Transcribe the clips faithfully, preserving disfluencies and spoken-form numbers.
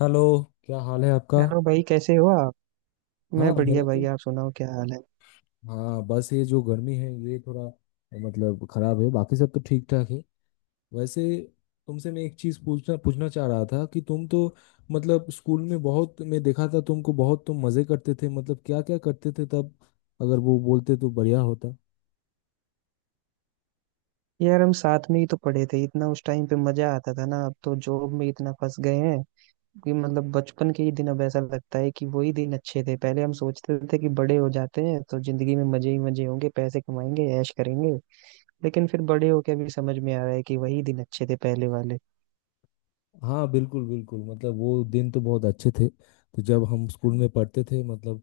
Hello. क्या हाल है आपका? हेलो भाई, कैसे हो आप। हाँ, मैं बढ़िया मेरा भाई, तो। आप सुनाओ क्या हाल है। हाँ, बस ये जो गर्मी है ये थोड़ा मतलब खराब है। बाकी सब तो ठीक ठाक है। वैसे तुमसे मैं एक चीज पूछना पूछना चाह रहा था कि तुम तो मतलब स्कूल में बहुत, मैं देखा था तुमको बहुत तुम मजे करते थे, मतलब क्या क्या करते थे तब। अगर वो बोलते तो बढ़िया होता। यार हम साथ में ही तो पढ़े थे, इतना उस टाइम पे मजा आता था ना। अब तो जॉब में इतना फंस गए हैं कि मतलब बचपन के ही दिन, अब ऐसा लगता है कि वही दिन अच्छे थे। पहले हम सोचते थे कि बड़े हो जाते हैं तो जिंदगी में मजे ही मजे होंगे, पैसे कमाएंगे, ऐश करेंगे। लेकिन फिर बड़े होके अभी समझ में आ रहा है कि वही दिन अच्छे थे पहले वाले। हाँ बिल्कुल बिल्कुल, मतलब वो दिन तो बहुत अच्छे थे, तो जब हम स्कूल में पढ़ते थे मतलब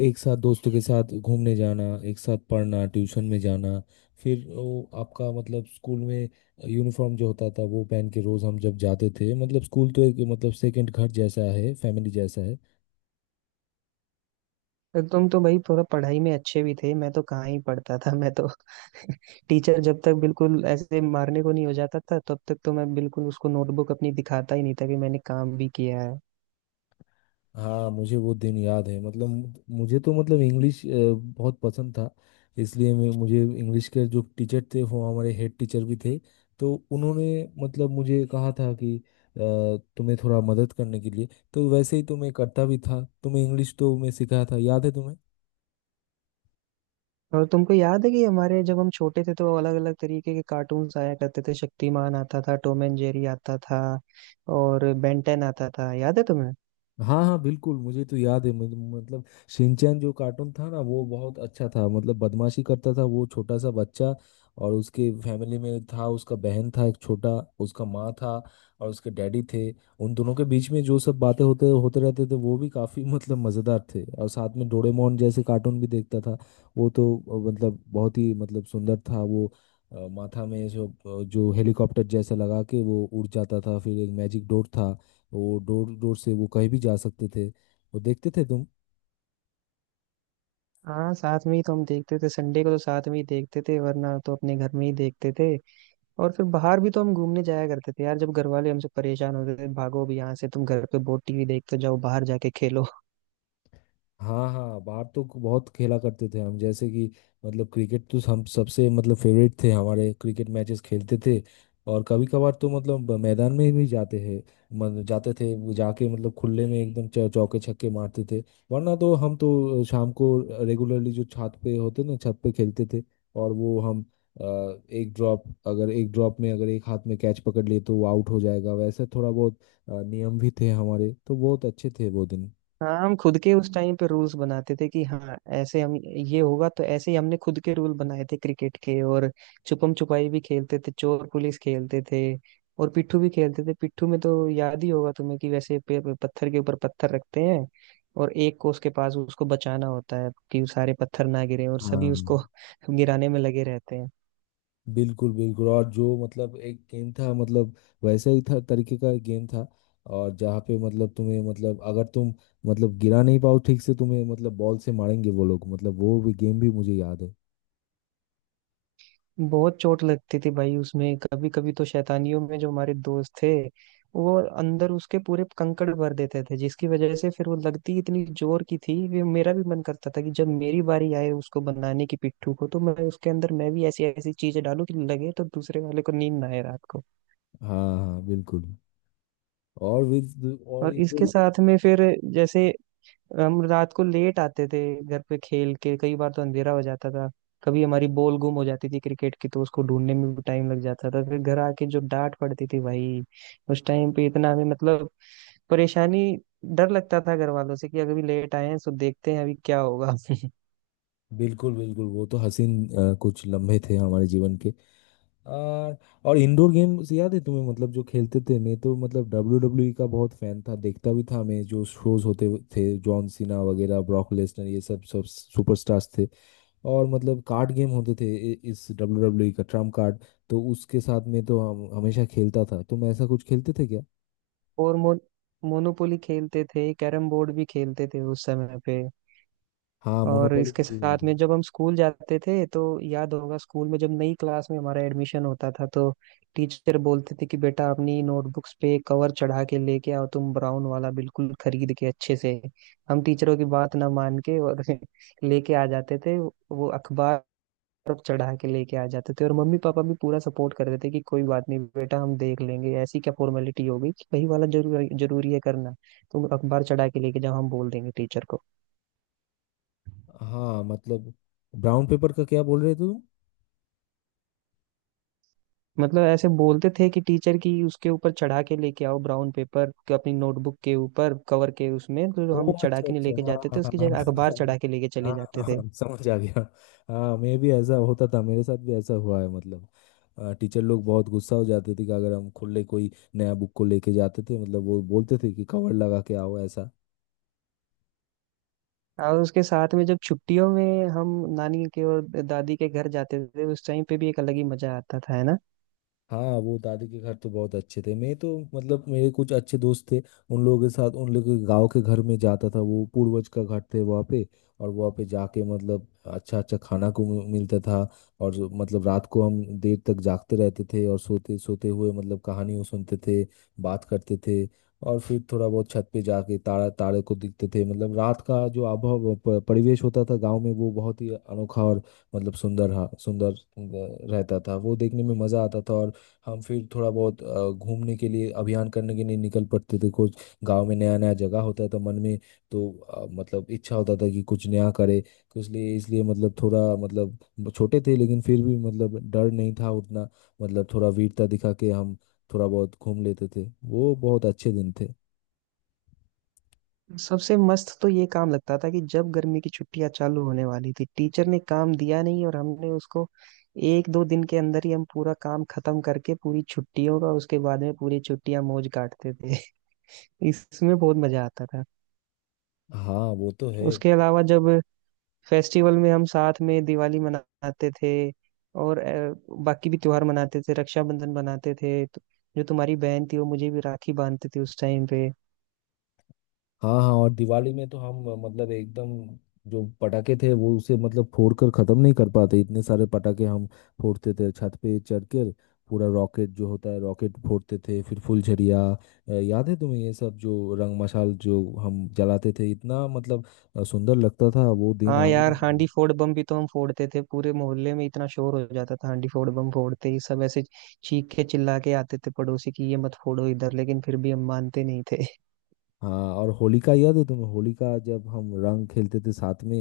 एक साथ दोस्तों के साथ घूमने जाना, एक साथ पढ़ना, ट्यूशन में जाना। फिर वो आपका मतलब स्कूल में यूनिफॉर्म जो होता था वो पहन के रोज़ हम जब जाते थे मतलब स्कूल, तो एक मतलब सेकंड घर जैसा है, फैमिली जैसा है। तो तुम तो भाई थोड़ा पढ़ाई में अच्छे भी थे, मैं तो कहाँ ही पढ़ता था। मैं तो टीचर जब तक बिल्कुल ऐसे मारने को नहीं हो जाता था, तब तक तो मैं बिल्कुल उसको नोटबुक अपनी दिखाता ही नहीं था कि मैंने काम भी किया है। हाँ मुझे वो दिन याद है, मतलब मु- मुझे तो मतलब इंग्लिश अ, बहुत पसंद था। इसलिए मैं, मुझे इंग्लिश के जो टीचर थे वो हमारे हेड टीचर भी थे, तो उन्होंने मतलब मुझे कहा था कि अ, तुम्हें थोड़ा मदद करने के लिए। तो वैसे ही तो मैं करता भी था, तो मैं इंग्लिश तो मैं सिखाया था, याद है तुम्हें? और तुमको याद है कि हमारे जब हम छोटे थे तो अलग अलग तरीके के कार्टून्स आया करते थे। शक्तिमान आता था, टॉम एंड जेरी आता था, और बेंटेन आता था, याद है तुम्हें। हाँ हाँ बिल्कुल, मुझे तो याद है। मुझे- मतलब शिनचैन जो कार्टून था ना वो बहुत अच्छा था, मतलब बदमाशी करता था वो छोटा सा बच्चा। और उसके फैमिली में था, उसका बहन था एक छोटा, उसका माँ था, और उसके डैडी थे। उन दोनों के बीच में जो सब बातें होते होते रहते थे वो भी काफ़ी मतलब मज़ेदार थे, और साथ में डोरेमोन जैसे कार्टून भी देखता था। वो तो अ, मतलब बहुत ही मतलब सुंदर था वो। अ, माथा में जो, जो हेलीकॉप्टर जैसा लगा के वो उड़ जाता था, फिर एक मैजिक डोर था। वो डोर डोर से वो कहीं भी जा सकते थे, वो देखते थे तुम? हाँ, साथ में ही तो हम देखते थे। संडे को तो साथ में ही देखते थे, वरना तो अपने घर में ही देखते थे। और फिर बाहर भी तो हम घूमने जाया करते थे यार, जब घर वाले हमसे परेशान होते थे, भागो भी यहाँ से, तुम घर पे बहुत टीवी देखते हो, जाओ बाहर जाके खेलो। हाँ हाँ, बाहर तो बहुत खेला करते थे हम, जैसे कि मतलब क्रिकेट तो हम सबसे मतलब फेवरेट थे, हमारे क्रिकेट मैचेस खेलते थे। और कभी कभार तो मतलब मैदान में भी जाते हैं, मतलब जाते थे, वो जाके मतलब खुले में एकदम चौ- चौके छक्के मारते थे। वरना तो हम तो शाम को रेगुलरली, जो छत पे होते ना, छत पे खेलते थे। और वो हम अ, एक ड्रॉप, अगर एक ड्रॉप में अगर एक हाथ में कैच पकड़ लिए तो वो आउट हो जाएगा, वैसे थोड़ा बहुत अ, नियम भी थे हमारे, तो बहुत अच्छे थे वो दिन। हाँ, हम खुद के उस टाइम पे रूल्स बनाते थे कि हाँ ऐसे हम ये होगा, तो ऐसे ही हमने खुद के रूल बनाए थे क्रिकेट के। और छुपम छुपाई भी खेलते थे, चोर पुलिस खेलते थे, और पिट्ठू भी खेलते थे। पिट्ठू में तो याद ही होगा तुम्हें कि वैसे पे, पे- पत्थर के ऊपर पत्थर रखते हैं, और एक को उसके पास उसको बचाना होता है कि सारे पत्थर ना गिरे, और सभी हाँ उसको गिराने में लगे रहते हैं। बिल्कुल बिल्कुल, और जो मतलब एक गेम था मतलब वैसा ही था तरीके का एक गेम था, और जहाँ पे मतलब तुम्हें मतलब अगर तुम मतलब गिरा नहीं पाओ ठीक से तुम्हें मतलब बॉल से मारेंगे वो लोग, मतलब वो भी गेम भी मुझे याद है। बहुत चोट लगती थी भाई उसमें, कभी कभी तो शैतानियों में जो हमारे दोस्त थे, वो अंदर उसके पूरे कंकड़ भर देते थे, जिसकी वजह से फिर वो लगती इतनी जोर की थी कि मेरा भी मन करता था कि जब मेरी बारी आए उसको बनाने की, पिट्ठू को, तो मैं उसके अंदर मैं भी ऐसी ऐसी चीजें डालूं कि लगे तो दूसरे वाले को नींद ना आए रात को। हाँ हाँ बिल्कुल, और विद और और इसके इंडोर। साथ में फिर जैसे हम रात को लेट आते थे घर पे, खेल के कई बार तो अंधेरा हो जाता था। कभी हमारी बॉल गुम हो जाती थी क्रिकेट की, तो उसको ढूंढने में भी टाइम लग जाता था। फिर घर आके जो डांट पड़ती थी भाई, उस टाइम पे इतना हमें मतलब परेशानी, डर लगता था घर वालों से कि अगर भी लेट आए हैं तो देखते हैं अभी क्या होगा। बिल्कुल बिल्कुल, वो तो हसीन अ, कुछ लम्हे थे हमारे जीवन के। आ, और इंडोर गेम्स याद है तुम्हें, मतलब जो खेलते थे, मैं तो मतलब डब्ल्यू डब्ल्यू का बहुत फैन था, देखता भी था मैं, जो शोज होते हुए थे, जॉन सीना वगैरह, ब्रॉक लेसनर, ये सब सब सुपरस्टार्स थे। और मतलब कार्ड गेम होते थे, इ- इस डब्ल्यू डब्ल्यू का ट्रम्प कार्ड। तो उसके साथ में तो हम हमेशा खेलता था, तुम ऐसा कुछ खेलते थे क्या? और मो, मोनोपोली खेलते थे, कैरम बोर्ड भी खेलते थे उस समय पे। हाँ और मोनोपोली इसके मुझे साथ याद है। में जब हम स्कूल जाते थे तो याद होगा, स्कूल में जब नई क्लास में हमारा एडमिशन होता था तो टीचर बोलते थे कि बेटा अपनी नोटबुक्स पे कवर चढ़ा के लेके आओ, तुम ब्राउन वाला बिल्कुल खरीद के अच्छे से। हम टीचरों की बात ना मान के और लेके आ जाते थे वो अखबार, चढ़ा के लेके आ जाते थे। और मम्मी पापा भी पूरा सपोर्ट करते थे कि कोई बात नहीं बेटा, हम देख लेंगे, ऐसी क्या फॉर्मेलिटी हो गई कि वही वाला जरूर जरूरी है करना। तुम अखबार चढ़ा के लेके जाओ, हम बोल देंगे टीचर को। हाँ मतलब ब्राउन पेपर का क्या बोल रहे थे तुम? मतलब ऐसे बोलते थे कि टीचर की उसके ऊपर चढ़ा के लेके आओ ब्राउन पेपर को अपनी नोटबुक के ऊपर, कवर के उसमें तो हम ओह चढ़ा अच्छा के नहीं अच्छा, लेके हाँ जाते हाँ थे, हाँ उसकी हाँ जगह हाँ। अखबार चढ़ा के लेके चले हाँ, हाँ, हाँ, जाते थे। हाँ, समझ आ गया। हाँ मैं भी ऐसा होता था, मेरे साथ भी ऐसा हुआ है, मतलब टीचर लोग बहुत गुस्सा हो जाते थे कि अगर हम खुले कोई नया बुक को लेके जाते थे, मतलब वो बोलते थे कि कवर लगा के आओ, ऐसा। और उसके साथ में जब छुट्टियों में हम नानी के और दादी के घर जाते थे, उस टाइम पे भी एक अलग ही मजा आता था, है ना। हाँ वो दादी के घर तो बहुत अच्छे थे, मैं तो मतलब मेरे कुछ अच्छे दोस्त थे, उन लोगों के साथ उन लोगों के गांव के घर में जाता था, वो पूर्वज का घर थे वहाँ पे। और वहाँ पे जाके मतलब अच्छा अच्छा खाना को मि- मिलता था। और जो- मतलब रात को हम देर तक जागते रहते थे, और सोते सोते हुए मतलब कहानियों सुनते थे, बात करते थे। और फिर थोड़ा बहुत छत पे जाके तारा तारे को देखते थे, मतलब रात का जो आबहवा प- परिवेश होता था गांव में, वो बहुत ही अनोखा और मतलब सुंदर हा- सुंदर अ, रहता था। वो देखने में मजा आता था, और हम फिर थोड़ा बहुत अ, घूमने के लिए, अभियान करने के लिए निकल पड़ते थे। कुछ गांव में नया नया जगह होता था मन में, तो अ, मतलब इच्छा होता था कि कुछ नया करे। तो इसलिए इसलिए मतलब थोड़ा मतलब ब- छोटे थे, लेकिन फिर भी मतलब डर नहीं था उतना, मतलब थोड़ा वीरता दिखा के हम थोड़ा बहुत घूम लेते थे, वो बहुत अच्छे दिन थे। सबसे मस्त तो ये काम लगता था कि जब गर्मी की छुट्टियां चालू होने वाली थी, टीचर ने काम दिया नहीं और हमने उसको एक दो दिन के अंदर ही हम पूरा काम खत्म करके, पूरी छुट्टियों का, उसके बाद में पूरी छुट्टियां मौज काटते थे। इसमें बहुत मजा आता था। हाँ वो तो है। उसके अलावा जब फेस्टिवल में हम साथ में दिवाली मनाते थे, और अ, बाकी भी त्योहार मनाते थे, रक्षाबंधन मनाते थे, तो जो तुम्हारी बहन थी वो मुझे भी राखी बांधते थे उस टाइम पे। हाँ हाँ, और दिवाली में तो हम अ, मतलब एकदम, जो पटाखे थे वो उसे मतलब फोड़ कर खत्म नहीं कर पाते, इतने सारे पटाखे हम फोड़ते थे छत पे चढ़ कर। पूरा रॉकेट जो होता है, रॉकेट फोड़ते थे, फिर फुलझड़िया। अ, याद है तुम्हें ये सब, जो रंग मशाल जो हम जलाते थे, इतना मतलब अ, सुंदर लगता था वो दिन हाँ आज यार, भी। हांडी फोड़ बम भी तो हम फोड़ते थे, पूरे मोहल्ले में इतना शोर हो जाता था हांडी फोड़ बम फोड़ते ही। सब ऐसे चीख के चिल्ला के आते थे पड़ोसी की ये मत फोड़ो इधर, लेकिन फिर भी हम मानते नहीं थे। हाँ और होलिका याद है तुम्हें, होलिका जब हम रंग खेलते थे साथ में।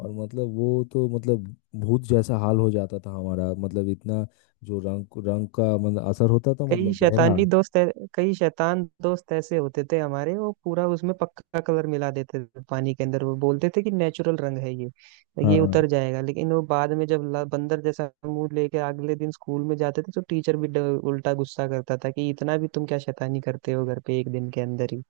और मतलब वो तो मतलब भूत जैसा हाल हो जाता था हमारा, मतलब इतना जो रंग रंग का मतलब असर होता था, कई मतलब गहरा। शैतानी दोस्त ऐ- कई शैतान दोस्त ऐसे होते थे हमारे, वो पूरा उसमें पक्का कलर मिला देते थे पानी के अंदर। वो बोलते थे कि नेचुरल रंग है ये, तो ये उतर हाँ जाएगा। लेकिन वो बाद में जब ला- बंदर जैसा मुंह लेके अगले दिन स्कूल में जाते थे तो टीचर भी ड- उल्टा गुस्सा करता था कि इतना भी तुम क्या शैतानी करते हो घर पे एक दिन के अंदर ही।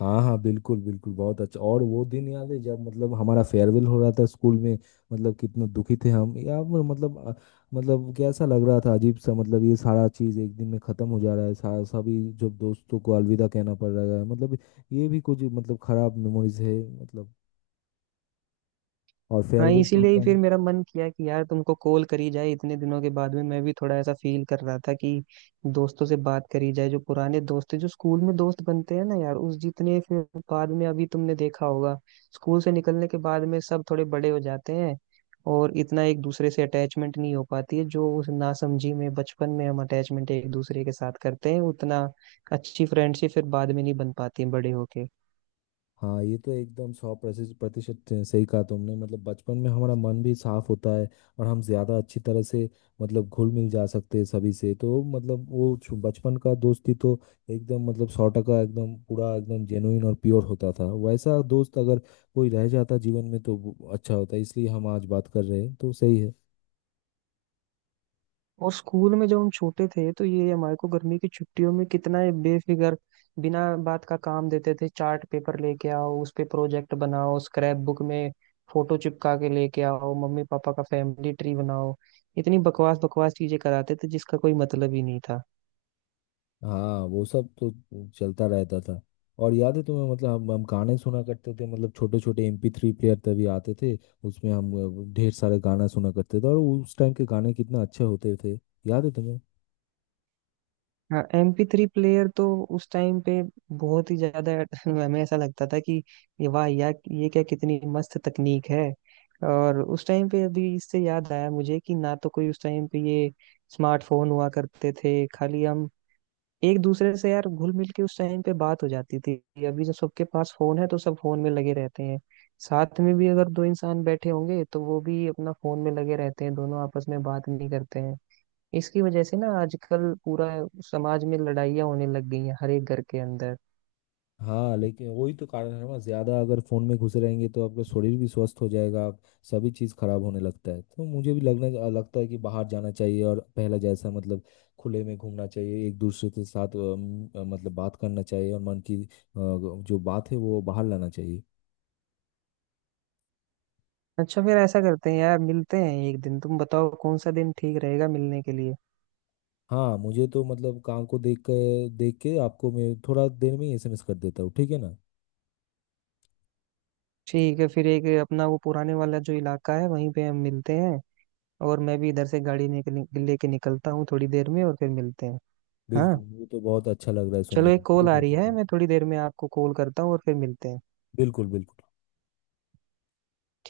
हाँ हाँ बिल्कुल बिल्कुल बहुत अच्छा, और वो दिन याद है जब मतलब हमारा फेयरवेल हो रहा था स्कूल में, मतलब कितना दुखी थे हम, या वो मतलब अ, मतलब कैसा लग रहा था अजीब सा, मतलब ये सारा चीज़ एक दिन में ख़त्म हो जा रहा है, सा, सभी जब दोस्तों को अलविदा कहना पड़ रहा है, मतलब ये भी कुछ मतलब खराब मेमोरीज है, मतलब, और हाँ, फेयरवेल इसीलिए ही फिर प्रोग्राम। मेरा मन किया कि यार तुमको कॉल करी जाए इतने दिनों के बाद में। मैं भी थोड़ा ऐसा फील कर रहा था कि दोस्तों से बात करी जाए, जो पुराने दोस्त थे, जो स्कूल में दोस्त बनते हैं ना यार, उस जितने फिर बाद में अभी तुमने देखा होगा, स्कूल से निकलने के बाद में सब थोड़े बड़े हो जाते हैं और इतना एक दूसरे से अटैचमेंट नहीं हो पाती है। जो उस नासमझी में बचपन में हम अटैचमेंट एक दूसरे के साथ करते हैं, उतना अच्छी फ्रेंडशिप फिर बाद में नहीं बन पाती है बड़े होके। हाँ ये तो एकदम सौ प्रतिशत प्रतिशत सही कहा तुमने, मतलब बचपन में हमारा मन भी साफ होता है। और हम ज्यादा अच्छी तरह से मतलब घुल मिल जा सकते हैं सभी से, तो मतलब वो छु- बचपन का दोस्ती तो एकदम मतलब सौ टका एकदम पूरा एकदम जेनुइन और प्योर होता था। वैसा दोस्त अगर कोई रह जाता जीवन में तो वो अच्छा होता, इसलिए हम आज बात कर रहे हैं तो सही है। और स्कूल में जब हम छोटे थे तो ये हमारे को गर्मी की छुट्टियों में कितना ये बेफिक्र बिना बात का काम देते थे। चार्ट पेपर लेके आओ, उस पे प्रोजेक्ट बनाओ, स्क्रैप बुक में फोटो चिपका के लेके आओ, मम्मी पापा का फैमिली ट्री बनाओ, इतनी बकवास बकवास चीजें कराते थे जिसका कोई मतलब ही नहीं था। हाँ वो सब तो चलता रहता था। और याद है तुम्हें मतलब हम हम गाने सुना करते थे, मतलब छोटे छोटे एमपी थ्री प्लेयर तभी आते थे। उसमें हम अ, ढेर सारे गाना सुना करते थे, और उस टाइम के गाने कितना अच्छे होते थे, याद है तुम्हें? हाँ, एम पी थ्री प्लेयर तो उस टाइम पे बहुत ही ज्यादा हमें ऐसा लगता था कि ये वाह यार, ये क्या कितनी मस्त तकनीक है। और उस टाइम पे अभी इससे याद आया मुझे कि ना तो कोई उस टाइम पे ये स्मार्टफोन हुआ करते थे, खाली हम एक दूसरे से यार घुल मिल के उस टाइम पे बात हो जाती थी। अभी जब सबके पास फोन है तो सब फोन में लगे रहते हैं। साथ में भी अगर दो इंसान बैठे होंगे तो वो भी अपना फोन में लगे रहते हैं, दोनों आपस में बात नहीं करते हैं। इसकी वजह से ना आजकल पूरा समाज में लड़ाइयाँ होने लग गई हैं हर एक घर के अंदर। हाँ लेकिन वही तो कारण है ना, ज्यादा अगर फोन में घुसे रहेंगे तो आपका शरीर भी स्वस्थ हो जाएगा, आप, सभी चीज खराब होने लगता है। तो मुझे भी लगने लगता है कि बाहर जाना चाहिए, और पहला जैसा मतलब खुले में घूमना चाहिए एक दूसरे के साथ, अम, अ, मतलब बात करना चाहिए, और मन की अ, जो बात है वो बाहर लाना चाहिए। अच्छा, फिर ऐसा करते हैं यार, मिलते हैं एक दिन। तुम बताओ कौन सा दिन ठीक रहेगा मिलने के लिए। हाँ मुझे तो मतलब काम को देख के देख के आपको मैं थोड़ा देर में ही एसएमएस कर देता हूँ, ठीक है ना? ठीक है, फिर एक अपना वो पुराने वाला जो इलाका है वहीं पे हम मिलते हैं, और मैं भी इधर से गाड़ी निकल लेके निकलता हूँ थोड़ी देर में, और फिर मिलते हैं। हाँ, बिल्कुल, मुझे तो बहुत अच्छा लग रहा है सुनने चलो में, एक कॉल ठीक आ है रही ठीक है, है। मैं थोड़ी देर में आपको कॉल करता हूँ और फिर मिलते हैं। बिल्कुल बिल्कुल।